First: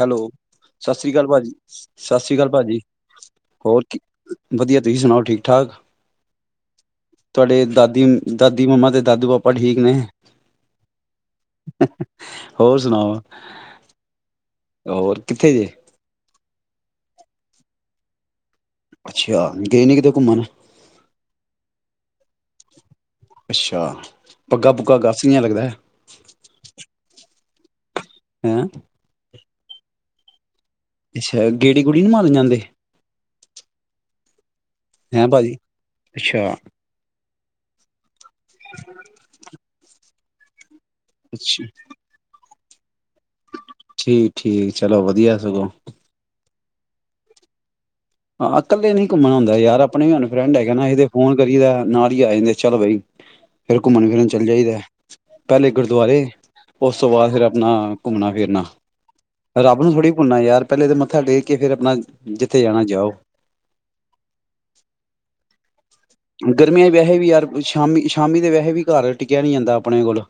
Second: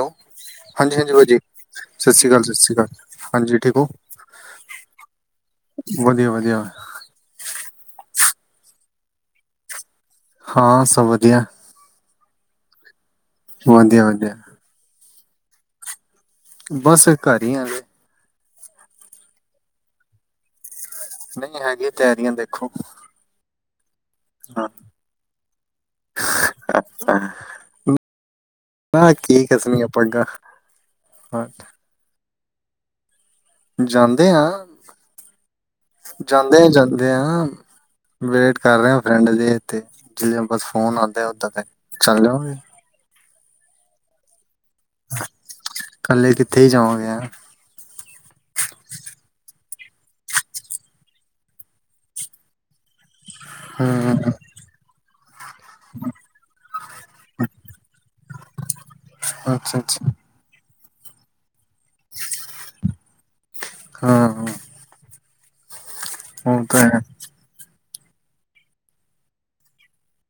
Hello ਸਤਿ ਹਾਂਜੀ ਸ਼੍ਰੀ ਹਾਂਜੀ ਅਕਾਲ ਭਾਜੀ ਸਤਿ ਸ਼੍ਰੀ ਅਕਾਲ ਭਾਜੀ ਹੋਰ ਕੀ ਵਧੀਆ ਤੁਸੀਂ ਸੁਣਾਓ ਠੀਕ ਠਾਕ ਵਧੀਆ ਵਧੀਆ ਤੁਹਾਡੇ ਦਾਦੀ ਦਾਦੀ ਮੰਮਾ ਤੇ ਦਾਦੂ ਪਾਪਾ ਠੀਕ ਨੇ ਹਾਂ ਸਭ ਵਧੀਆ ਹੋਰ ਸੁਣਾਓ ਵਧੀਆ ਵਧੀਆ ਹੋਰ ਕਿੱਥੇ ਜੇ ਬਸ ਘਰ ਹੀ ਆਜ। ਅੱਛਾ ਗਏ ਨੇ ਕਿਤੇ ਘੁੰਮਣ। ਨਹੀਂ ਹੈਗੀ ਤਿਆਰੀਆਂ ਦੇਖੋ। ਅੱਛਾ। ਹਾਂ ਪੱਗਾਂ ਪੁਗਾ ਕਾਸ ਲਾਇਆ ਲੱਗਦਾ ਹੈ। ਬਸ ਠੀਕ। ਕਾਸ ਲੀਆਂ ਪੱਗਾਂ। ਹਾਂ ਅੱਛਾ ਗੱਡੀ ਗੂੜੀ ਨਹੀਂ ਮਾਰਨ ਜਾਂਦੇ। [inaudible] ਜਾਂਦੇ ਹਾਂ। ਹੈਂ ਭਾਜੀ ਅੱਛਾ ਜਾਂਦੇ ਆ ਜਾਂਦੇ ਹਾਂ। ਵੇਟ ਕਰ ਰਿਹਾ ਪਿੰਡ ਦੇ ਇਥੇ। [unintelligible] ਫੋਨ ਆਉਂਦੇ ਓਦਾਂ ਤੇ ਚੱਲ ਜਾਵਾਂਗੇ। ਠੀਕ-ਠੀਕ। ਠੀਕ ਚਲੋ ਵਧੀਆ ਸਗੋਂ। ਤੈ ਜਾਮਗੇ ਹੈ। ਹਾਂ ਇਕੱਲੇ ਨਹੀਂ ਘੁੰਮਣਾ ਹੁੰਦਾ ਯਾਰ ਆਪਣੇ ਫਰੈਂਡ ਹੈਗਾ ਨਾ ਇਹਦੇ ਫੋਨ ਕਰੀਦਾ ਨਾਲ ਹੀ ਆ ਜਾਂਦੇ ਚਲੋ ਬਈ। ਫਿਰ ਘੁੰਮਣ ਫਿਰਨ ਹੂੰ ਚੱਲ ਜਾਈਦਾ ਪਹਿਲੇ ਗੁਰਦੁਆਰੇ ਉਸ ਤੋਂ ਬਾਅਦ ਫਿਰ ਆਪਣਾ ਘੁੰਮਣਾ ਫਿਰਨਾ ਅੱਛਾ ਰੱਬ ਨੂੰ ਅੱਛਾ ਥੋੜ੍ਹੀ ਭੁੱਲਣਾ ਯਾਰ। ਪਹਿਲੇ ਤੇ ਮੱਥਾ ਟੇਕ ਕੇ ਫਿਰ ਅੱਪਾ ਆਪਣਾ ਜਿੱਥੇ ਜਾਣਾ। ਜਾਓ। ਹਾਂ ਹਾਂ। ਉਹ ਤਾਂ ਗਰਮੀਆਂ ਦੇ ਹੈ ਵਿਆਹੇ ਵੀ ਯਾਰ ਕੁਛ ਸ਼ਾਮੀ ਸ਼ਾਮੀ ਦੇ ਵੈਸੇ ਵੀ ਘਰ ਟਿੱਕਿਆ ਨਹੀਂ ਜਾਂਦਾ ਆਪਣੇ ਕੋਲ।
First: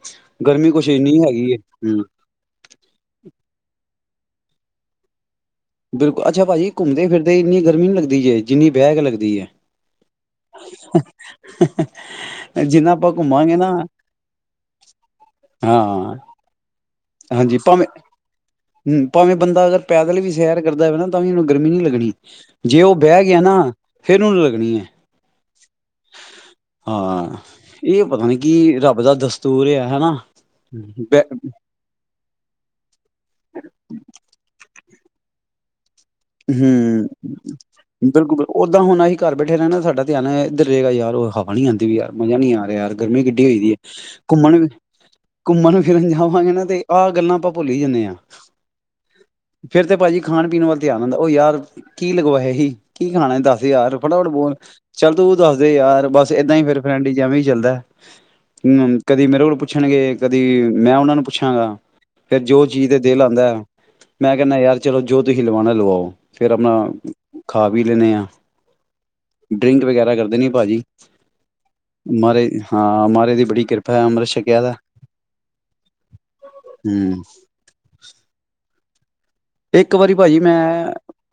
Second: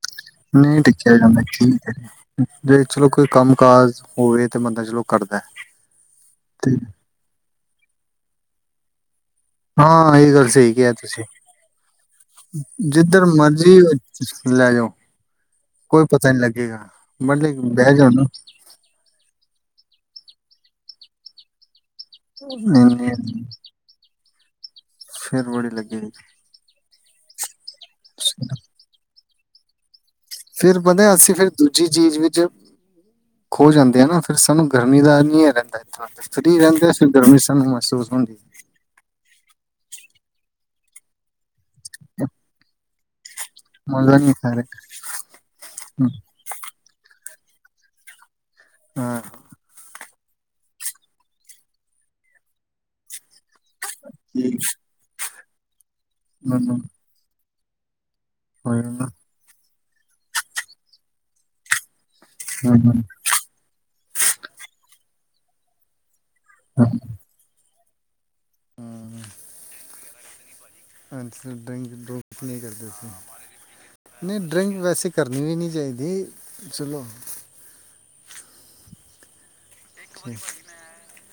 ਗਰਮੀ ਨਹੀਂ ਕੁਛ ਟਿਕੀਆਂ ਇੰਨੀ ਜਾਂਦਾ ਹੈਗੀ ਏ ਹੂੰ। ਜੀ ਚਲੋ ਕੋਈ ਕੰਮ ਕਾਜ। ਹੋਵੇ ਤੇ ਬੰਦਾ ਚਲੋ ਕਰਦਾ ਹੈ। ਬਿਲਕੁਲ ਅੱਛਾ ਪਾਜੀ ਤੇ- ਘੁੰਮਦੇ ਫਿਰਦੇ ਇੰਨੀ ਗ਼ਰਮੀ ਲੱਗਦੀ ਹੈਏ ਜਿੰਨੀ ਬਹਿ ਕੇ ਲਗਦੀ ਏ। ਹਾਂ ਇਹ ਗੱਲ ਸਹੀ ਕਿਹਾ ਤੁਸੀਂ ਜਿੰਨਾ ਆਪਾਂ ਜਿੰਦਰ ਘੁੰਮਾਂਗੇ ਨਾ ਮਰਜ਼ੀ ਲੈ ਜਾਓ ਕੋਈ ਹਾਂ ਪਤਾ ਨੀ ਲੱਗੇਗਾ। ਮਤਲਬ ਹਾਂਜੀ। ਕਿ ਭਾਵੇਂ ਬਹਿ ਜਾਓ ਨਾ ਹਮ ਭਾਵੇਂ ਬੰਦਾ ਅਗਰ ਪੈਦਲ ਵੀ ਸੈਰ ਕਰਦਾ ਹੋਵੇ ਨਾ ਤਾਂ ਵੀ ਉਹਨੂੰ ਗਰਮੀ ਨੀ ਲੱਗਣੀ। ਜੇ ਉਹ ਨਹੀਂ ਬਹਿ ਗਿਆ ਨਹੀਂ ਨਾ ਫੇਿਰ ਉਹਨੂੰ [unintelligible] ਫਿਰ ਬੜੀ ਲੱਗੇਗੀ ਹਾਂ ਇਹ ਪਤਾ ਨੀ ਕਿ ਰੱਬ ਦਾ ਦੱਸ ਤੂਰਿਆ ਹਨਾ। ਫੇਰ ਬੰਦੇ ਅਸੀਂ ਬਹਿ ਫਿਰ ਦੂ ਦੂਜੀ ਚੀਜ਼ ਵਿੱਚ ਖੋ ਜਾਂਦੇ ਆ ਨਾ ਫਿਰ ਸਾਨੂੰ ਗਰਮੀ ਦਾ [unintelligible] ਰਹਿੰਦਾ। ਇਤਨਾ ਫਰੀ ਰਹਿੰਦੇ ਆ, ਹਮ ਫਿਰ ਗਰਮੀ ਸਾਨੂੰ ਮਹਿਸੂਸ ਹੁੰਦੀ ਬਿਲਕੁਲ ਹੈ। ਓਦਾਂ ਹੁਣ ਅਸੀਂ ਘਰ ਬੈਠੇ ਰਹਿੰਣਾ ਸਾਡਾ ਧਿਆਨ ਇਧਰ ਗਾ ਯਾਰ ਉਹ ਬਾਹਣੀ ਆਦੀ ਵੀ ਯਾਰ ਮਜ਼ਾ ਨੀ ਆ ਰਿਹਾ ਯਾਰ ਗਰਮੀ ਕਿੱਡੀ ਹੋਦੀ ਹੈ ਮਜ਼ਾ ਨਹੀਂ ਆ ਘੁੰਮਣ, ਰਿਹਾ ਘੁੰਮਣ ਫਿਰਨ ਜਾਵਾਂਗੇ ਨਾ ਤੇ ਆਹ ਗੱਲਾਂ ਆਪਾਂ ਭੁੱਲਹੀ ਜਾਨੇ ਆ। ਹਾਂ ਫਿਰ ਤੇ ਭਾਜੀ ਖਾਣ-ਪੀਣ ਵਾਲ ਧਿਆਨ ਹੁੰਦਾ ਉਹ ਯਾਰ ਕੀ ਲਗਵਾਇਆ ਹੀ ਕੀ ਖਾਣਾ ਦੱਸ। ਯਾਰ ਫਟਾਫਟ ਬੋਲ ਠੀਕ ਚੱਲ ਤੂੰ ਦੱਸਦੇ ਯਾਰ ਬਸ ਏਦਾਂ ਹੀ ਮੈਨੂੰ ਫਿਰ ਫਰੈਂਡ ਚ ਐਵੇਂ ਹੀ ਚੱਲਦਾ। ਹੋਇਆ ਹਮ ਨਾ ਕਦੀ ਮੇਰੇ ਕੋਲ ਪੁੱ ਪੁੱਛਣਗੇ ਕਦੀ ਮੈਂ ਉਹਨਾਂ ਨੂੰ ਪੁੱਛਾਂਗਾ। ਫਰ ਜੋ ਚੀਜ਼ ਹਮ, ਤੇ ਹਮ। ਦਿਲ ਆਉਂਦਾ ਮੈਂ ਕਹਿੰਦਾ ਯਾਰ ਚਲੋ ਜੋੋ ਤੁਸੀ ਲਵਣਾ ਲਵਾਓ। ਫੇਰ ਹਮ। ਆਪਣਾ ਖਾ ਵੀ ਦੇਨੇ ਆ। ਡਰਿੰਕ ਵਗੈਰਾ ਕਰ ਨੀ ਭਾਜੀ। ਹਜੀ ਡਰਿੰਕ-ਡਰੂਕ ਮਾਰੇ ਨਹੀਂ ਕਰਦੇ ਹਾਂ ਮਾਰੇ ਦੀ ਬੜੀ ਕਿਰਪਾ ਹੈ ਤੁਸੀ ਅੰਮ੍ਰਿਤ ਨਹੀਂ ਛਕਿਆ ਦਾ ਡਰਿੰਕ ਵੈਸੇ ਕਰਨੀ ਵੀ ਨੀ ਚਾਹੀਦੀ ਚਲੋ ਹੂੰ ਇੱਕ ਵਾਰੀ ਭਾਜੀ ਮੈਂ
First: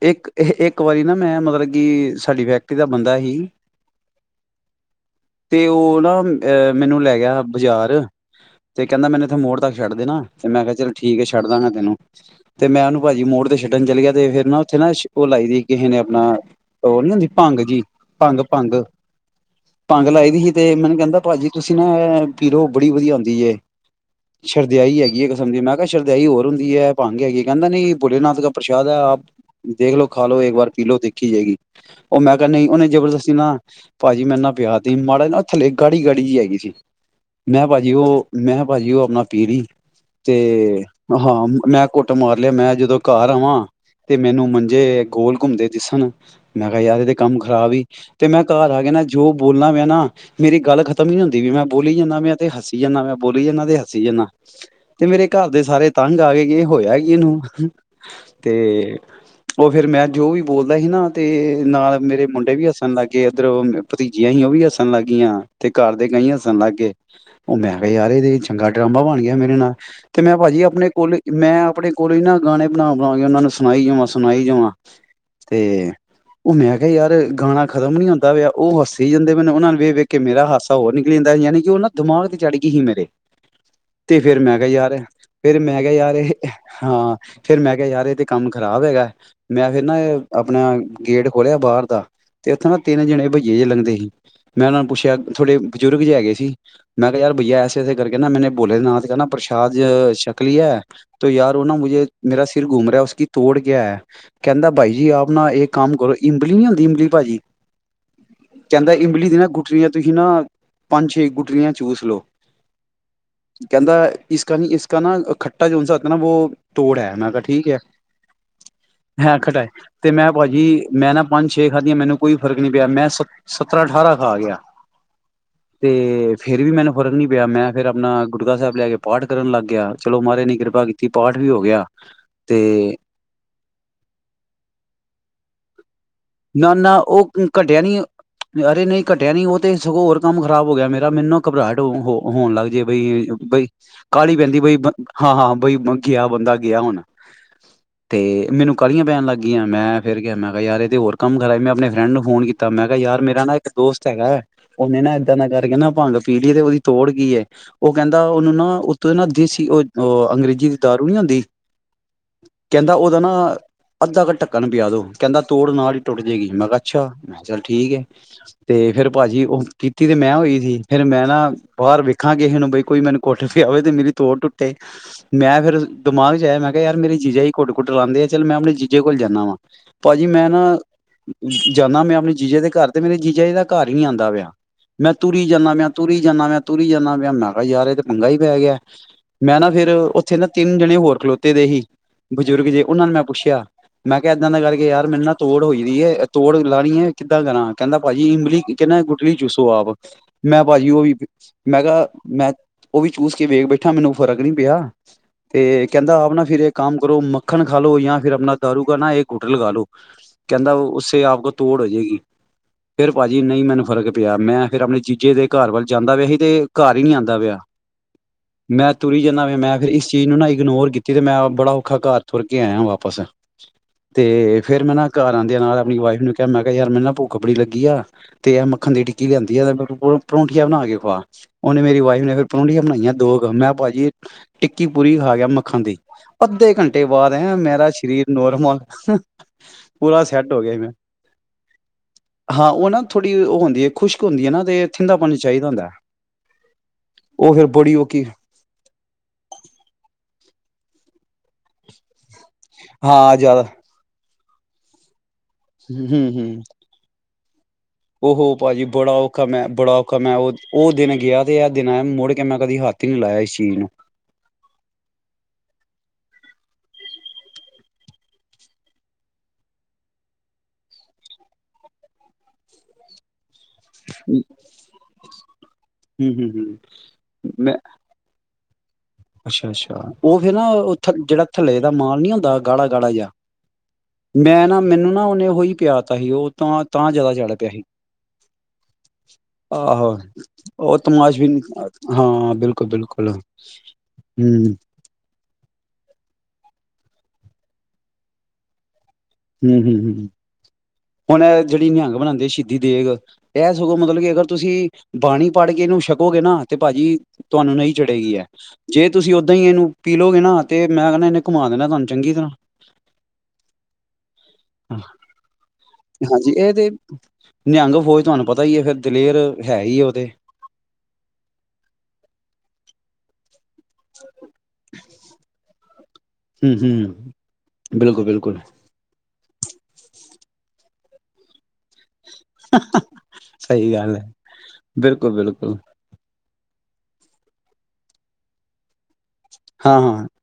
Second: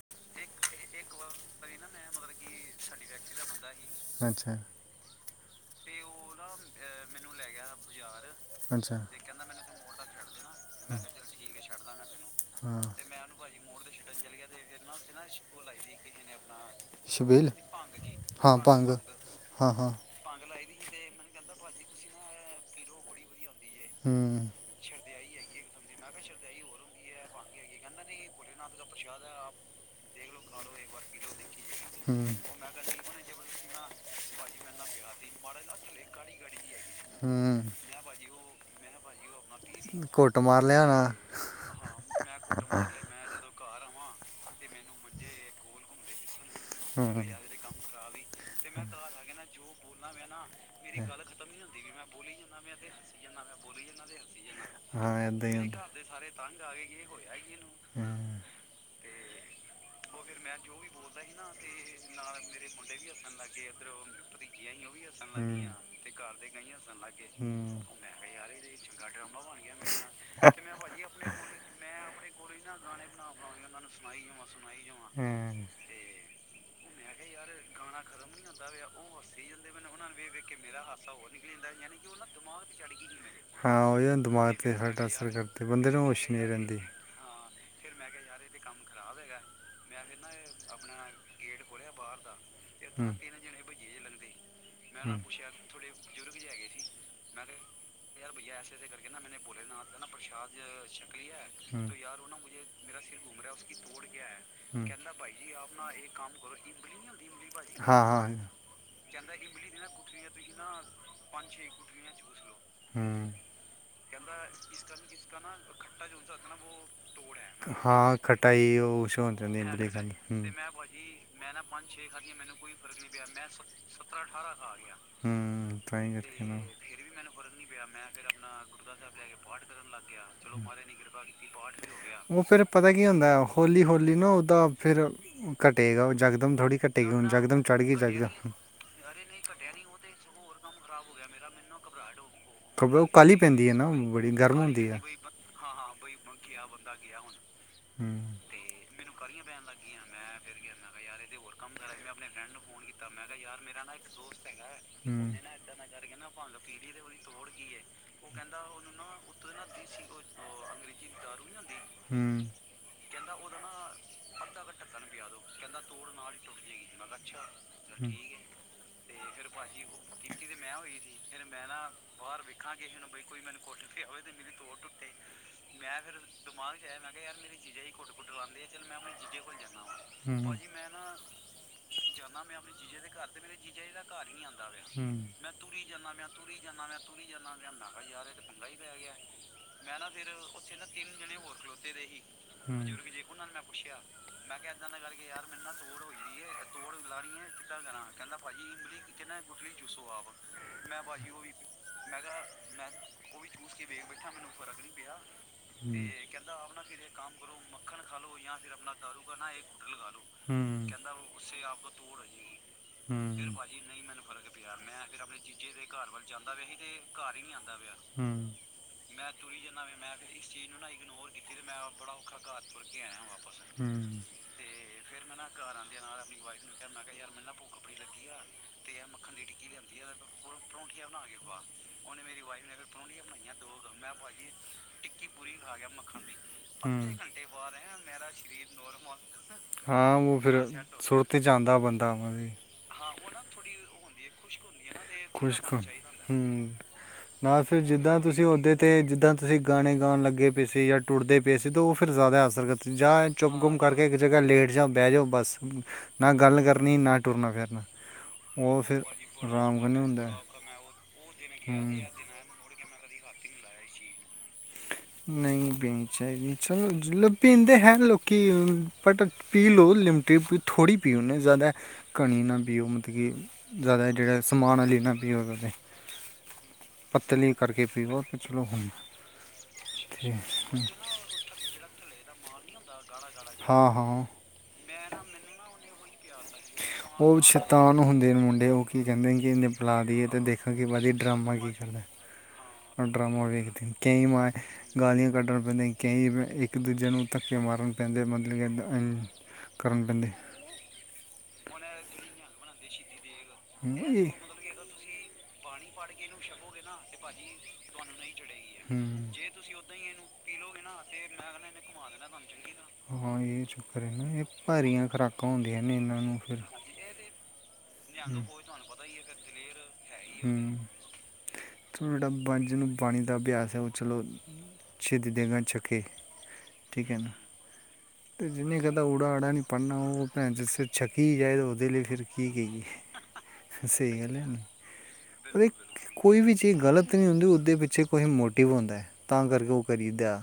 ਇੱਕ-ਇੱਕ ਵਾਰੀ ਨਾ ਮੈਂ ਮਤਲਬ ਕਿ ਸਾਡੀ ਫੈਕਟਰੀ ਦਾ ਬੰਦਾ ਸੀ। ਅੱਛਾ ਤੇ ਉਹ ਨਾ ਅ ਮੈਨੂੰ ਲੈ ਗਿਆ ਬਾਜ਼ਾਰ ਤੇ ਅੱਛਾ ਕਹਿੰਦਾ ਮੈਨੂੰ ਇੱਥੇ ਮੋੜ ਤੱਕ ਛੱਡ ਦੇਨਾ ਤੇ ਮੈਂ ਕਿਹਾ ਚਲੋ ਠੀਕ ਹੈ ਛੱਡ ਦਾਂਗਾ ਤੈਨੂੰ ਤੇ ਹਾਂ ਮੈਂ ਉਹਨੂੰ ਭਾਜੀ ਮੋੜ ਤੇ ਛੱਡਣ ਚੱਲ ਗਿਆ ਤੇ ਫੇਰ ਨਾ ਉੱਥੇ ਨਾ ਉਹ ਲਾਈ ਦੀ ਕਿਸੇ ਨੇ ਆਪਣਾ ਉਹ ਨੀ ਹੁੰਦੀ ਸ਼ਬੀਲ ਭੰਗ ਜੀ ਹਾਂ ਭੰਗ-ਭੰਗ, ਭੰਗ ਹਾਂ ਹਾਂ ਭੰਗ ਲਾਈ ਦੀ ਸੀ ਤੇ ਮੈਨੂੰ ਕਹਿੰਦਾ ਭਾਜੀ ਤੁਸੀਂ ਨਾ ਪੀਲੋ ਬੜੀ ਵਧੀਆ ਹੁੰਦੀ ਜੇ। ਹੂੰ ਸਰਦੇਆਈ ਹੈਗੀ ਆ ਇੱਕ ਕਿਸਮ ਦੀ ਮੈਮ ਸਰਦੇਆਈ ਹੋਰ ਹੂੰਦੀ ਹੈ ਭੰਗ ਹੈਗੀ ਕਹਿੰਦਾ ਨਹੀਂ ਭੋਲੇ ਨਾਥ ਦਾ ਪ੍ਰਸ਼ਾਦ ਹੈ ਆਪ ਦੇਖਲੋ ਖਾ ਲੋਓ ਇੱਕ ਵਾਰ ਪੀ ਲੋਓ ਦੇਖੀ ਜਾਏਗੀ। ਉਹ ਹੂੰ ਮੈਂ ਕਿਹਾ ਨਈ ਉਹਨੇ ਜਬਰਦਸਤੀ ਨਾ ਭਾਜੀ ਮੈਂ ਨਾ ਪਿਆਤਿ ਮਾੜਾ ਜ ਨਾ ਥੱਲੇ ਗਾੜੀ ਗਾੜੀ ਜੀ ਹੈਗੀ ਸੀ ਮੈਂ ਹੂੰ ਭਾਜੀ ਉਹ ਮੈਂ ਭਾਜੀ ਉਹ ਆਪਣਾ ਪੀ ਲਈ ਘੁੱਟ ਮਾਰ ਤੇ ਲਿਆ ਨਾ ਹਾਂ ਮੈਂ ਕੁੱਟ ਮਾਰ ਲਿਆ ਮੈਂ ਜ ਦੋਂ ਘਰ ਆਵਾਂ ਤੇ ਮੈਨੂੰ ਮੰਜੇ ਗੋਲ ਘੁੰਮਦੇ ਦਿਸਣ ਮੈਂ ਕਿਹਾ ਯਾਰ ਇਹਦੇ ਹੂੰ ਕੰਮ ਖ਼ਰਾਬ ਈ ਤੇ ਮੈਂ ਘਰ ਆ ਕੇ ਨਾ ਜੋ ਬੋਲਣਾ ਮੈਂ ਨਾ ਮੇਰੀ ਗੱਲ ਖਤਮ ਨੀ ਹੁੰਦੀ ਪਈ। ਮੈਂ ਬੋਲੀ ਜਾਂਨਾ ਵੈਂ ਤੇ ਹਸੀ ਜਾਂਨਾ, ਮੈਂ ਬੋਲੀ ਜਾਂਦਾ ਤੇ ਹਸੀ ਜਾਂਨਾਂ। ਤੇ ਹਾਂ ਮੇਰੇ ਏਦਾਂ ਘਰ ਹੀ ਦੇ ਹੁੰਦਾ ਸਾਰੇ ਤੰਗ ਆ ਗਏ ਕਿ ਹੋਇਆ ਕੀ ਇਹਨੂੰ ਹੂੰ ਤੇ ਉਹ ਫੇਿਰ ਮੈਂ ਜੋ ਵੀ ਬੋਲਦਾ ਹੀ ਨਾ ਤੇ ਨਾਲ ਮੇਰੇ ਮੁੰਡੇ ਵੀ ਹੱਸਣ ਲੱਗ ਗਏ ਇੱਧਰ ਭਤੀਜੀਆਂ ਸੀ ਉਹ ਵੀ ਹੱਸਣ ਲੱਗ ਗਈਆਂ ਤੇ ਹੂੰ ਘਰ ਦੇ ਕਈ ਹੱਸਣ ਲੱਗ ਗਏ ਉਹ ਮੈਂ ਹੂੰ, ਕਿਹਾ ਯਾਰ ਇਹ ਚੰਗਾ ਡਰਾਮਾ ਬਣ ਗਿਆ ਮੇਰੇ ਨਾਲ ਤੇ ਮੈਂ ਭਾਜੀ ਆਪਣੇ ਕੋਲ ਮੈਂ ਆਪਣੇ ਕੋਲ ਹੀ ਨਾ ਬਣਾ ਬਣਾ ਕੇ ਉਹਨਾਂ ਨੂੰ ਸੁਣਾਈ ਜਾਵਾਂ ਸੁਣਾਈ ਜਾਵਾਂ ਹੂੰ ਤੇ ਉਹ ਮੈਂ ਕਿਹਾ ਯਾਰ ਗਾਣਾ ਖਤਮ ਨੀ ਹੁੰਦਾ ਪਿਆ। ਉਹ ਹਸੀ ਹੀ ਜਾਂਦੇ ਨੇ ਉਹਨਾਂ ਨੂੰ ਵੇਖ ਵੇਖ ਕੇ ਮੇਰਾ ਹਾਸਾ ਹੋਰ ਨਿਕਲੀ ਜਾਂਦਾ ਯਾਨੀ ਕਿ ਉਹ ਨਾ ਦਿਮਾਗ ਤੇ ਚੜ੍ਹ ਗਈ ਸੀ ਮੇਰੇ ਹਾਂ ਉਹ ਯਾਰ ਤੇ ਫੇਰ ਦਿਮਾਗ ਮੈਂ ਕਿਹਾ ਤੇ ਯਾਰ ਸਾਡਾ ਅਸਰ ਫੇਰ ਕਰਦੇ ਮੈਂ ਬੰਦੇ ਕਿਹਾ ਨੂੰ ਯਾਰ ਹੋਸ਼ ਇਹ ਨਹੀਂ ਰਹਿੰਦੀ ਹਾਂ ਫੇਰ ਮੈਂ ਕਿਹਾ ਯਾਰ ਇਹ ਤੇ ਕੰਮ ਖ਼ਰਾਬ ਹੈਗਾ ਮੈਂ ਫੇਰ ਨਾ ਇਹ ਆਪਣਾ ਗੇਟ ਖੋਲਿਆ ਬਾਹਰ ਦਾ ਤੇ ਉੱਥੇ ਨਾ ਤਿੰਨ ਹੂੰ ਜਣੇ ਬਈਏ ਜਿਹੇ ਲੰਘਦੇ ਸੀ ਮੈਂ ਉਹਨਾਂ ਨੂੰ ਪੁੱਛਿਆ ਹੂੰ ਹੂੰ, ਤੁਹਾਡੇ ਬਜ਼ੁਰਗ ਜੇ ਹੈਗੇ ਸੀ ਮੈਂ ਕਿਹਾ ਯਾਰ ਬਈਆ ਐਸੇ ਐਸੇ ਕਰਕੇ ਨਾ ਮੈਨੇ ਬੋਲੇ ਨਾਥ ਕਾ ਨਾਂ ਪ੍ਰਸ਼ਾਦ ਸ਼ਕ ਲਿਆ ਤ ਯਾਰ ਉਹ ਨੂੰ ਹੂੰ। ਮੁਝੇ ਮੇਰਾ ਸਿਰ ਗੂਮ ਰਹਾ ਹੈ ਉਸਕੀ ਤੋੜ ਕਿਆ ਹੈ ਤੋ ਕਹਿੰਦਾ ਬਾਈ ਇੱਕ ਕਾਮ ਕਰੋ ਇਮਲੀ ਨਹੀਂ ਹੁੰਦੀ ਇਮਲੀ ਪਾਜੀ ਹਾਂ ਹਾਂ ਕਹਿੰਦਾ ਇਮਲੀ ਦੀ ਨਾ ਗੁਠਲੀਆਂ ਤੁਸੀਂ ਨਾ ਪੰਜ ਛੇ ਗੁਟਲੀਆਂ ਚੂਸ ਲਓ ਹੂੰ ਕਹਿੰਦਾ ਇਸਕਾ ਨੀ ਇਸਕਾ ਨਾ ਖੱਟਾ ਜੋ ਹੋਤਾ ਹੈ ਨਾ ਵੋ ਤੋੜ ਹੈ ਮੈਂ ਕਿਹਾ ਠੀਕ ਹੈ ਹੈ ਖਟਾਏ ਤੇ ਮੈਂ ਭਾਜੀ ਮੈਂ ਨਾ ਪੰਜ ਛੇ ਖਾਧੀਆਂ ਮੈਨੂੰ ਕੋਈ ਫ਼ਰਕ ਨੀ ਪਿਆ ਮੈਂ ਸ ਸਤਰਾਂ ਅਠਾਰਾਂ ਖਾ ਗਿਆ ਹੂੰ ਤੇ ਤਾਂ ਹੀ ਕਰਕੇ ਨਾ ਫੇਰ ਵੀ ਮੈਨੂੰ ਫ਼ਰਕ ਨੀ ਪਿਆ ਮੈਂ ਫੇਿਰ ਆਪਣਾ ਗੁਰੁਆਰਾ ਸਾਹਿਬ ਲੈ ਕੇ ਪਾਠ ਕਰਨ ਲੱਗ ਗਿਆ ਚਲੋ ਮਹਾਰਾਜ ਨੇ ਕਿਰਪਾ ਕੀਤੀ ਪਾਠ ਵੀ ਹੋ ਗਿਆ ਉਹ ਫੇਰ ਪਤਾ ਤੇ ਕੀ ਹੁੰਦਾ ਹੋੌਲੀ ਹੋੌਲੀ ਨਾ ਉਹਦਾ ਫਿਰ ਘਟੇਗਾ ਓਹ ਜ਼ ਜਕਦਮ ਨਾ ਥੋੜੀ ਨਾ ਘਟੇਗੀ ਹੁਣ ਨਾ ਉਹ ਜਕਦਮ ਚੜ ਘਟਿਆ ਗਈ ਨੀ ਵਧੀਆ ਜਕਦਮ ਅਰੇ ਨਹੀਂ ਘਟਿਆ ਨੀ ਉਹ ਤੇ ਸਗੋਂ ਹੋਰ ਕੰਮ ਖ਼ਰਾਬ ਹੋ ਗਿਆ ਮੇਰਾ ਮੈਨੂੰ ਘਬਰਾਹਟ ਹੋ ਹੋ ਹੋਣ ਲੱਗ ਜੇ ਕਬ ਉਹ ਬਈ, ਕਾਲੀ ਬਈ ਪੈਂਦੀ ਹੈ ਨਾ ਉਹ ਬੜੀ ਕਾਹਲੀ ਪੈਂਦੀ ਗਰਮ ਬਈ ਹੁੰਦੀ ਹੈ ਹਾਂ ਹਾਂ ਬਈ ਗਿਆ ਬੰਦਾ ਗਿਆ ਹੂੰ ਹੁਣ, ਹੂੰ ਉਹਨੇ ਤੇ ਮੈਨੂੰ ਕਾਹਲੀਆਂ ਪੈਣ ਲੱਗ ਗੀ ਏ ਮੈਂ ਫੇਰ ਕਿਹਾ ਮੈਂ ਕਿਹਾ ਯਾਰ ਤੇ ਹੋਰ ਕੰਮ ਖਰਾਬ ਮੈਂ ਆਪਨੇ ਫਰੈਂਡ ਨੂੰ ਫੋਨ ਕੀਤਾ। ਤਾਂ ਮੈਂ ਕਿਹਾ ਯਾਰ ਮੇਰਾ ਨਾ ਇੱਕ ਦੋਸਤ ਹੈਗਾ ਉਹਨੇ ਨਾ ਇਦਾਂ ਇਦਾਂ ਕਰਕੇ ਨਾ ਭੰਗ ਪੀਲੀ ਤੇ ਉਹਦੀ ਤੋੜ ਕੀ ਹੈ? ਉਹ ਕਹਿੰਦਾ ਉਹਨੂੰ ਨਾ ਉਤੋਂ ਨਾ ਦੇਸੀ ਉਹ ਅੰਗਰੇਜ਼ੀ ਦੀ ਦਾਰੂ ਨੀ ਆਉਂਦੀ, ਹੂੰ ਕਹਿੰਦਾ ਉਹਦਾ ਨਾ ਅੱਧਾ ਕੁ ਢੱਕਣ ਪਿਆ ਦੋ ਕਹਿੰਦਾ ਤੋੜ ਨਾਲ ਟੁੱਟ ਜੇਗੀ ਮੈਂ ਕਿਹਾ ਅੱਛਾੈਂ ਕਿਹਾ ਚੱਲ ਠੀਕ ਠੀਕ ਹੈ ਤੇ ਫੇਿਰ ਭਾਜੀ ਉਹ ਪੀਤੀ ਤੇ ਮੈਂ ਹੋਈ ਸੀ ਫੇਰ ਮੈਂ ਨਾ ਬਾਹਰ ਵੇਖਾਂ ਕਿਸੇ ਨੂੰ ਬਈ ਕੋਈ ਮੈਨੂੰ ਘੁੱਟ ਪਿਆ ਵੇ ਤੇ ਮੇਰੀ ਤੋੜ ਟੁੱਟੇ ਮੈਂ ਫੇਰ ਦਿਮਾਗ ਚ ਆਇਆ ਮੈਂ ਕਿਹਾ ਯਾਰ ਮੇਰੀ ਜੀਜਾ ਹੀ ਘੁੱਟ ਘੁੱਟ ਲਾਉਂਦੇ ਆ ਚੱਲ ਮੈਂ ਆਪਣੇ ਜੀਜੇ ਕੋਲ ਜਾਂਦਾ ਵਾ ਭਾਜੀ ਹੂੰ ਮੈਂ ਨਾ ਏ ਜਾਂਨਾ ਮੈਂ ਆਪਣੀ ਜੀਜੇ ਦੇ ਦੇ ਘਰ ਤੇ ਮੈਨੂੰ ਆਪਣੇ ਜੀਜੇ ਦਾ ਘਰ ਹੀ ਨਹੀਂ ਆਉਂਦਾ ਪਿਆ। ਮੈਂ ਹੂੰ ਤੁਰੀ ਜਾਨਾ ਪਿਆ, ਤੁਰੀ ਜਾਨਾ ਪਿਆ, ਤੁਰੀ ਜਾਨਾ ਪਿਆ। ਮੈਂ ਕਿਹਾ ਯਾਰ ਇਹ ਤੇ ਪੰਗਾ ਹੀ ਪੈ ਗਿਆ। ਮੈਂ ਨਾ ਫਿਰ ਉੱਥੇ ਤਿੰਨ ਜਣੇ ਹੋਰ ਖਲੋਤੇ ਦੇ ਸੀ ਬਜ਼ੁਰਗ ਹੂੰ ਜੇ ਉਹਨਾਂ ਨੂੰ ਮੈਂ ਪੁੱਛਿਆ ਇਦਾਂ ਇਦਾਂ ਕਰਕੇ ਯਾਰ ਮੈਨੂੰ ਨਾ ਤੋੜ ਹੋਈ ਆ ਪੀ ਆ ਤੋੜ ਲਾਣੀ ਆ ਕਿੱਦਾਂ ਤ੍ਹਾਂ ਕਹਿੰਦਾ ਭਾਜੀ ਇਮਲੀ ਕਹਿੰਦਾ ਗੁਟਲੀ ਚੂਸੋ ਆਪ ਮੈਂ ਭਾਜੀ ਉਹ ਵੀ ਮੈਂ ਕਿਹਾ ਮੈਂ ਉਹ ਵੀ ਚੂਸ ਕੇ ਵੇਖ ਬੈਠਾ ਮੈਨੂੰ ਫਰਕ ਨੀ ਪਿਆ ਤੇ ਕਹਿੰਦਾ ਆਪ ਨਾ ਫਿਰ ਇਹ ਕੰਮ ਕਰੋ ਮੱਖਣ ਖਾਾਲੋ ਜਾਂ ਫਿਰ ਆਪਣਾ ਦਾਰੂ ਕਰ ਨਾ ਇਹ ਗੁੱਟ ਲਗਾ ਲੋ ਕਹਿੰਦਾ ਉਸੇ ਆਪ ਕੋ ਤੋੜ ਹੋ ਜਾਏਗੀ ਫੇਿਰ ਭਾਜੀ ਨਹੀਂ ਮੈਨੂੰ ਫਰਕ ਪਿਆ ਮੈਂ ਫੇਿਰ ਆਪਣੇ ਚੀਜੇ ਦੇ ਘਰ ਵੱਲ ਜਾਂਦਾ ਪਿਆ ਸੀ ਤੇ ਘਰ ਹੀ ਨਹੀਂੀ ਆਉਂਦਾ ਪਿਆ ਮੈਂ ਤੁਰ ਜਾਂਦਾ ਪਿਆ ਮੈਂ ਫਿਰ ਇਸ ਚੀਜ਼ ਨੂੰ ਨਾ ਇਗਨੋਰ ਕੀਤੀ ਤੇ ਮੈਂ ਬੜਾ ਔਖਾ ਘਰ ਤੁਰ ਕੇ ਆਇਆ ਵਾਪਸ ਤੇ ਫੇਿਰ ਮੈਂ ਨਾ ਘਰ ਆਂਦੇ ਨਾਲ ਆਪਣੀ ਵਾਈਫ ਨੂੰ ਕਿਹਾ ਮੈਂ ਕਿਹਾ ਯਾਰ ਮੈ ਨਾ ਕੱਪੜੀ ਲੱਗੀ ਆ ਤੇ ਇਹ ਮੱਖਣ ਦੀ ਟਿੱਕੀ ਲਿਆਂਦੀ ਆ ਮ ਪਰੌਂਠੀੀਆਂ ਬਣਾ ਕੇ ਖਾਆ ਉਹਨੇ ਮੇਰੀ ਵਾਈਫ ਨੇ ਫਿਰ ਪਰੋਂਂਠੀੀਆਂ ਬਣਾਈਆਂ ਦੋ ਕੁ ਮੈਂ ਭਾਜੀ ਟਿੱਕੀ ਪੂਰੀ ਖਾ ਗਿਆ ਮੱਖਣ ਦੀ ਅੱਧੇ ਘੰਟੇ ਬਾਅਦ ਐ ਮੇਰਾ ਸਰੀਰ ਨੋਰਮਲ ਪੂਰਾ ਸੈੱਟ ਹੋ ਫੇਿਰ ਗਿਆ ਮੈਂ ਸੁੁਰ ਤੇ ਜਾਂਦਾ ਬੰਦਾ ਹਾਂ ਉਹ ਨਾ ਥੋੜੀ ਉਹ ਹੁੰਦੀ ਹੈ ਖੁਸ਼ਕ ਹੁੰਦੀ ਹੈ ਨਾ ਤੇ ਥਿੰਦਾ ਪਾਣੀ ਚਾਹੀਦਾ ਖੁਸ਼ਕ ਹੁੰਦਾ ਹਮ ਉਹ ਨਾ ਫੇਰ ਫਿਰ ਬੜੀ ਜਿੱਦਾਂ ਔਖੀ ਤੁਸੀਂ ਓਦੇ ਤੇ ਜਿੱਦਾਂ ਤੁਸੀਂ ਗਾਣੇ ਗਾਉਣ ਲੱਗੇ ਪਏ ਸੀੇ ਜਾਂ ਟੁੱਟਦੇ ਪਏ ਸੀ ਤੇ ਉਹ ਫਿਰ ਜ਼ਿਆਦਾ ਜਾਂ ਹਾਂ ਚੁੱਪ ਜ਼ਿਆਦਾ ਗੁੰਮ ਕਰਕੇ ਜ੍ਹਾ ਲੇਟ ਜਾਚ ਬਹਿ ਜਾ ਬੱਸ ਨਾ ਗੱਲ ਕਰ [unintelligible] ਉਹਹ ਭਾਜੀ ਬੜਾਔਖਾ ਮੈਂ ਬੜਾ ਕਰਨੇ ਔਖਾ ਹੁੰਦਾ ਮੈਂ ਹੈ। ਉਹ ਉਹ ਦਿਨ ਗਿਆ ਤੇ ਇਹ ਦਿਨ ਮੁੜ ਕੇ ਮੈਂ ਕਦੀ ਹੱਥ ਤਿੰ ਲਾਇਆ ਇਸ ਚੀਜ਼ ਨੂੰ ਨਹੀਂ ਪੀਣੀ ਚਾਹੀਦੀ ਚਲੋ ਜ ਲ ਪੀਂਦੇ ਹੈਾਂ ਲੋਕੀ ਬਟ ਪੀ ਲਓ ਲਿਮਟਿਥੋੜ੍ਹੀ ਪੀਓਣੇ ਜ਼ਿਆਦਾ ਕਣੀ ਨਾ ਪੀਓ ਮਤਲਬ ਕਿ ਜ਼ਿਆਦਾ ਜਿਹੜਾ ਹੂੰ ਸਮਾਨ ਲੀ ਨਾ ਪੀਓ ਕਦੇ ਹੂੰ ਹੂੰ ਪੱਤਲੀ ਮੈਂ ਕਰਕੇ ਪੀਓ ਫ ਚਲੋ ਹੁੰਦਾ ਅੱਛਾ ਅੱਛਾ ਉਹ ਫੇਿਰ ਨਾਥ ਜਿਹੜਾ ਥੱਲੇ ਦਾ ਮਾਲ ਨੀ ਆਉਂਦਾ ਦਾ ਗਾੜਾ ਗਾੜਾ ਜਾ ਹਾਂ ਹਾਂ ਮੈਂ ਨਾ ਮੈਨੂੰ ਨਾ ਉਹਨੇ ਉਹੀ ਪਿਆ ਸੀ ਉਹ ਤਾਂ ਤਾਂ ਜ਼ਿਆਦਾ ਉਹ ਚ੍ਹ ਪਿਆ ਸੀ ਸ਼ੈਤਾਨ ਹੁੰਦੇ ਨੇ ਮੁੰਡੇ ਉਹ ਕੀ ਕਹਿੰਦੇ ਨੇ ਕਿ ਇਹਨੇ ਬੁਲਾ ਆਹੋ ਦਈਏ ਤੇ ਦੇਖਾਂ ਕਿ ਉਹ ਬਾਦੀ ਤਮਾਸ਼ ਵੀ ਡਰਾਮਾ ਨ ਕੀ ਕਰਦਾ ਹੈ। ਹਾਂ ਬਿਲਕੁਲ ਉਹ ਬਿਲਕੁਲ ਡਰਾਮਾ ਵੇਖਦੇ ਨੇ ਕਈ ਮੈਂ ਗਾਲੀਆਂ ਕਢਣ ਪੈਂਦਾਆਂ ਕਈ ਇੱਕ ਦੂਜੇ ਨੂੰ ਧੱਕੇ ਮਾਰਨ ਪੈਂਦੇ ਮਤਲਬ ਕਿ ਹਮ ਕਰਨ ਹਮ ਹਮ ਪੈਂਦੇ ਹੁਣ ਜਿਹੜੀ ਨਿਹੰਗ ਬਣਾਉਂਦੇ ਆ ਸ਼ਹੀਦੀ ਦੇ ਗਾ ਇਹ ਸਗੋਂ ਮਤਲਬ ਕਿ ਅਗਰ ਤੁਸੀਂ ਬਾਣੀ ਪਾੜ ਕੇ ਇਹਨੂੰ ਛਕੋਗੇ ਨਾ ਤੇ ਭਾਜੀ ਤੁਹਾਨੂੰ ਨਹੀਂ ਚੜੇਗੀ ਹੈ ਜੇ ਹਮ ਤੁਸੀਂ ਓਦਾਂ ਹੀ ਇਹਨੂੰ ਪੀਲੋਗੇ ਨਾ ਤੇ ਮੈਂ ਕਹਿੰਦਾ ਇਹਨੇ ਘੁਮਾ ਦੇਿੰਦਾ ਤੁਹਾਨੂੰ ਚੰਗੀ ਤਰ੍ਹਾਂ ਦੇਣਾ ਹਾਂ ਇਹ ਚੱਕਰ ਇਹ ਭਾਰੀਆਂ ਖੁਰਾਕਾਂ ਹੁੰਦੀਆਂ ਨੇ ਇਹਨਾਂ ਨੂੰ ਹਾਂਜੀ ਫਿਰ ਇਹ ਤੇ ਨਿਹੰਗ ਪਤਾ ਹੀ ਹੈ ਫੇਿਰ ਦਲੇਰ ਹੈ ਹੀ ਆ ਉਹਦੇ ਹੂੰ ਪਾਣੀ ਦਾ ਅਭਿਆਸ [unintelligible] [unintelligible] ਹਮ ਠੀਕ ਹਮ ਹੈ ਨਾ ਤੇ ਜਿਨੇ ਕਹਿੰਦਾ ਉੜਾ ਅੜਾ ਨ ਪੜ੍ਹਨਾ ਜਿਸ ਛੱਕੀ ਜਾਵੇ ਤਾਂ ਉਹਦੇ ਲਈ ਫਿਰ ਕੀ ਕਹੀਏ ਸਹੀ ਗੱਲ ਹੈ ਬਿਲ [unintelligible] ਕੋਈ ਵੀ ਚੀਜ਼ ਗਲਤ ਨਹੀਂ ਹੁੰਦੀ ਉਹਦੇ ਪਿੱਛੇ ਕੁਈ ਮੋਟਿਵ ਹੁੰਦਾ ਤਾਂ ਕਰਕੇ ਉਹ ਹਾਂ ਹਾਂ ਕਰੀਦਾ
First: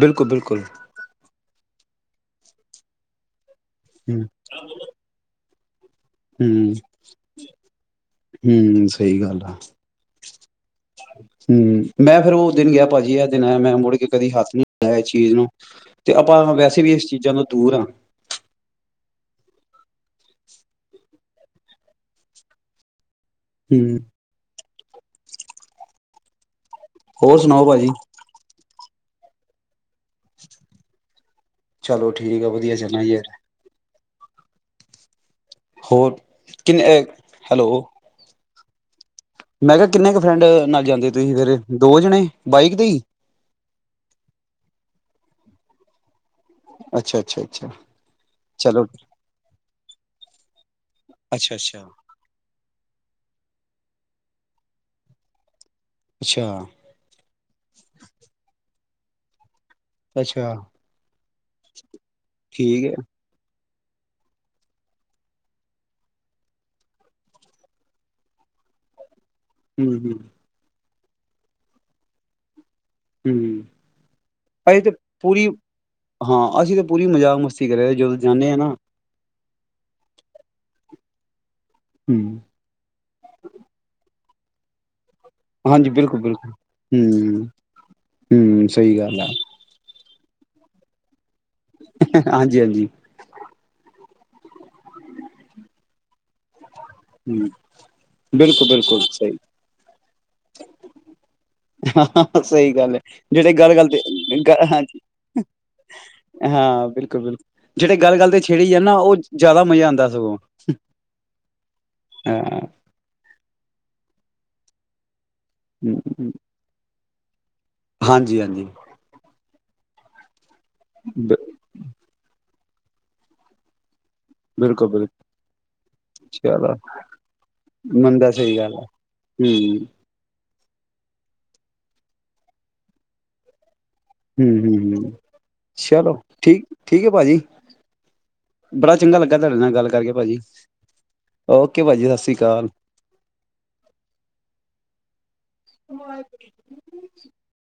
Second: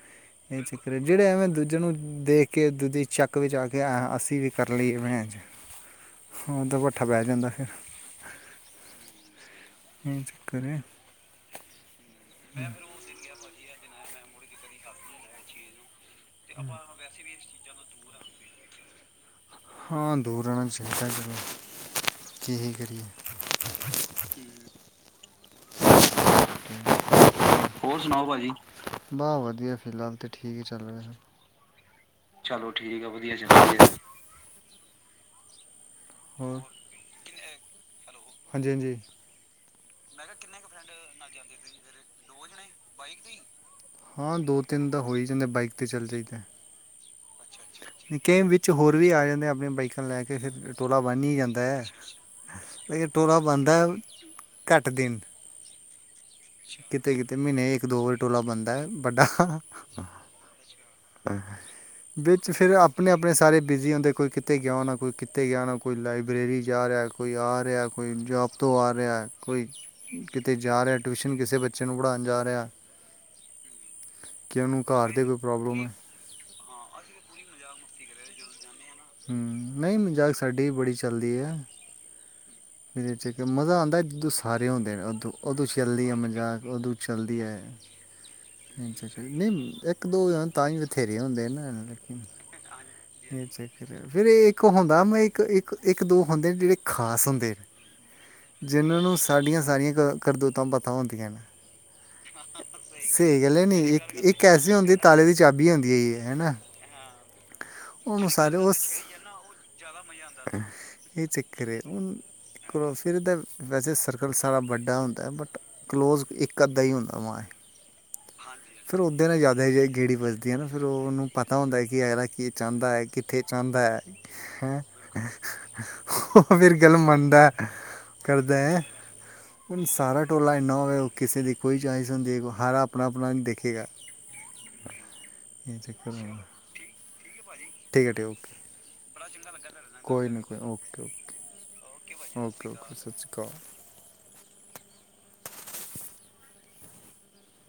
ਬਿਲਕੁਲ ਬਿਲਕੁਲ ਇਹ ਚੱਕਰ ਹੈ ਜਹੜੇ ਐਵੇਂ ਦੂਜੇ ਨੂੰ ਦੇਖ ਕੇ ਦੂਜੀ ਚੱਕ ਵਿੱਚ ਆ ਕੇ ਕਿ ਅਸੀਂ ਵੀ ਕਰ ਲਈਏ ਮੈਂਚ ਹਮ ਫਿਰ ਹਮ ਸਹੀ ਗੱਲ ਆ ਇਹ ਚੱਕਰ ਹੈ ਹੂੰ ਮੈਂ ਦਿਨ ਗਿਆ ਭਾਜੀ ਇਹ ਦਿਨ ਆਇ ਮੈਂ ਮੁੜ ਕੇ ਕਦੀ ਹੱਥ ਨਹੀਂ ਲਦਾ ਇਸ ਚੀਜ਼ ਨੂੰ ਤੇ ਆਪਾਂ ਵੈਸੇ ਵੀ ਇਸ ਚੀਜ਼ਾਂ ਨੂੰ ਦੂਰ ਹਾਂ ਹਾਂ ਦੂਰ ਰਹਿਣਾ ਚਾਹੀਦਾ ਜ ਕੀ ਹੀ ਕਰੀਏ ਹਮ ਹੋਰ ਸੁਣਾਓ ਭਾਜੀ ਬਾਹ ਵਧੀਆ ਫਿਲਹਾਲ ਤਾਂ ਠੀਕ ਚੱਲ ਰਿਹਾ ਚਲੋ ਠੀਕ ਆ ਚਲੋ ਵਧੀਆ ਚੱਲਣਾ ਠੀਕ ਆ ਯਾਰ, ਵਧੀਆ ਚਣਾਗੇ ਹੋਰ ਕਿੰਨੇ ਹੈਲੋ ਹਾਂਜੀ ਹਾਂਜੀ ਮੈਂ ਕਿਹਾ ਕਿੰਨੇ ਕੁ ਫਰੈਂਡ ਨਾਲ ਜਾਂਦੇ ਤੁਸੀਂ ਫਿਰ ਦੋ ਜਣੇ ਬਾਈਕ ਤੇ ਹੀ ਹਾਂ ਦੋ ਤਿੰਨ ਦਾ ਹੋ ਹੀ ਜਾਂਦਾ ਬਾਈਕ ਤੇ ਚੱਲ ਜਾਈਦਾ ਅੱਛਾ ਅੱਛਾ ਅੱਛਾ ਕਈ ਵਿੱਚ ਚਲੋ ਹੋਰ ਵੀ ਆ ਜਾਂਦੇ ਆਪਣੀਆਂ ਬਾਈਕ ਲੈ ਕੇ ਫਿਰ ਤੋਲਾ ਬਨੀ ਅੱਛਾ ਜਾਂਦਾ ਅੱਛਾ ਹੈ ਲੇਕਿਨ ਟੋਲਾ ਬਣਦਾ ਹੈ ਕੱਟ ਦਿਨ ਅੱਛਾ ਕਿਤੇ ਕਿਤੇ ਮਹੀਨੇ ਇੱਕ ਦੋ ਵਾਰੀ ਟੋਲਾ ਬਣਦਾ ਹੈ ਵੱਡਾ ਅੱਛਾ। ਵਿੱਚ ਫੇਰ ਠੀਕ ਹੈ ਆਪਣੇ ਆਪਣੇ ਸਾ ਸਾਰੇ ਬਿਜ਼ੀ ਹੁੰਦੇ, ਕੋਈ ਕਿਤੇ ਗਿਆ ਹੋਣਾ ਕੋਈ ਕਿਤੇ ਗਿਆ ਹੋਣਾ ਕੋਈ ਲਾਇਬ੍ਰੇਰੀ ਜਾ ਰਿਆ ਕੋਈ ਆ ਰਿਐ ਕੋਈ ਜੋਬ ਤੋਂ ਆ ਰਿਐ। ਕੋਈ ਹੂੰ ਹੂੰ ਕਿਤੇ ਜਾ ਰਿਐ। ਟਿਊਸ਼ਨ ਕਿਸੇ ਬੱਚੇ ਨੂੰ ਪੜ੍ਹਾਣ ਜਾ ਰਿਆ। ਹੂੰ, ਅਸੀਂ ਤੇ ਘਰ ਦੇ ਕੋਈ ਪੂਰੀ ਪ੍ਰੋਬਲਮ ਹੈ ਹਾਂ ਅਸੀਂ ਤੇ ਪੂਰੀ ਮਜ਼ਾਕ ਮਸਤੀ ਕਰੇ ਜਦੋਂ ਜਾਂਣੇ ਆ ਨਾ। ਨਹੀਂ ਮਜ਼ਾਕ ਸਾਡੀ ਵੀ ਬੜੀ ਚੱਲਦੀ ਐ। ਹੂੰ। ਵੇਚੇ ਕੇ ਮਜ਼ਾ ਆਂਦੈ ਦੂਸ ਸਾਰੇ ਹੁੰਦੇ ਨੇ ਔਦੂ ਓਦੋਂ ਹਾਂਜੀ ਛਿਲਦੀ ਐ ਬਿਲਕੁਲ ਬਿਲਕੁਲ ਮਜ਼ਾਕ ਓਦੋਂ ਚੱਲਦੀ ਹੂੰ ਐ, ਹੂੰ ਸਹੀ ਅਛਾ ਗੱਲ ਅਛਾ ਆ ਨਹੀਂ। ਇੱਕ ਦੋ ਜਾਣ ਤਾਂ ਈ ਬਥੇਰ ਰੇ ਹੁੰਦੇ ਨ ਲੇਕਿਨ ਹਾਂਜੀ ਹਾਂਜੀ ਯੇ ਚੱਕਰ ਫਿਰ ਏ ਇੱਕ ਹੁੰਦਾ ਮੈਂ ਇੱਕ ਇੱਕ ਇੱਕ ਦੋ ਹੁੰਦੇ ਨੇ ਜੇੜੇ ਖਾਸ ਹੂੰ ਹੁੰਦੇ। ਬਿਲਕੁਲ ਬਿਲਕੁਲ, ਸਹੀ। ਨੀਕ ਕਰਦੂਤਾਂ ਪਤਾ ਹੁੰਦੀਆਂ ਨੇ। ਹਾਂ, ਸਹੀ ਗੱਲ ਐ ਸਹੀ ਜੇੜੇ ਹੈ ਗੱਲ ਗੱਲ ਨਹੀਂ ਇੱਕ ਤੇ ਇੱਕ ਗ ਐਸੀ ਹਾਂ, ਹੁੰਦੀ ਤਾਲੇ ਦੀ ਹਾਂ ਬਿਲਕੁਲ ਬਿਲਕੁਲ। ਜਿਹੜੇ ਗੱਲ ਔਨੁ ਗੱਲ ਤੇ ਸਾਰੇ ਛੇੜੀ ਜਾ ਔਸ ਨਾ ਉਹ ਜ਼ਿਆਦਾ ਮਜ਼ਾ ਆਉਂਦਾ ਸਗੋਂ ਏ ਚੱਕਰ ਏ ਔਨੁ ਹਾਂ ਕਰੋ ਫਿਰ ਦੈ ਵੈਸੇ ਸਰਕਲ ਸਾਰਾ ਵੱਡਾ ਹੂੰਦੈ ਬਟ ਕਲੋਜ਼ ਹਮ, ਇੱਕ ਅੱਧਾ ਈ ਹੁਣਾ। ਅਮਾਂ ਏ। ਹਾਂਜੀ ਹਾਂਜੀ। ਰ ਤੇ ਗੇੜੀ ਵਜ ਦੀ ਐ ਨਾ ਫਿਰ ਔ ਔਨੂੰ ਬ ਪਤਾ ਹੁੰਦੈ ਕਿ ਅਗਲਾ ਕੀ ਚਾੰਦਾ ਐ ਕਿੱਥੇ ਚਾੰਦਾ ਐ। ਹੈਂ ਬਿਲਕੁਲ ਬਿਲਕੁਲ ਓਹ ਫੇਰ ਚਲੋ ਗੱਲ ਮੰਨਦੈ ਮੰਨਦਾ ਸਹੀ ਗੱਲ ਕਰਦੈ ਹੈ ਹਮ ਔਣ ਸਾਰਾ ਟੋਲਾ ਨਾ ਹੋਵੇ ਔ ਕਿਸੇ ਦੀ ਕੋਈ ਚੋਇਸ ਹੁੰਦੀ ਏ ਹਰਾ ਅਪਣਾ ਅਪਣਾ ਨ ਦੇਖੇਗਾ। ਹੂੰ ਹੂੰ ਹੂੰ ਇਹ ਚੱਕਰ ਚਲੋ, ਹੋਣਾ ਠੀਕ ਠੀਕ ਏ। ਭਾਜੀ। ਠੀਕ ਹੈ ਠੀਕ ਓਕੇ ਬੜਾ ਚੰਗਾ ਲੱਗਾ ਤਾਡੇ ਨਾਲ ਗੱਲ ਕਰਕੇ ਕੋਈ ਭਾਜੀ, ਨਾ ਕੋਈ ਓਕੇ ਓਕੇ ਓਕੇ ਭਾਜੀ ਸ ਓਕੇ ਓਕੇ ਸਤਿ ਸ਼੍ਰੀ ਅਕਾਲ। [unintelligible]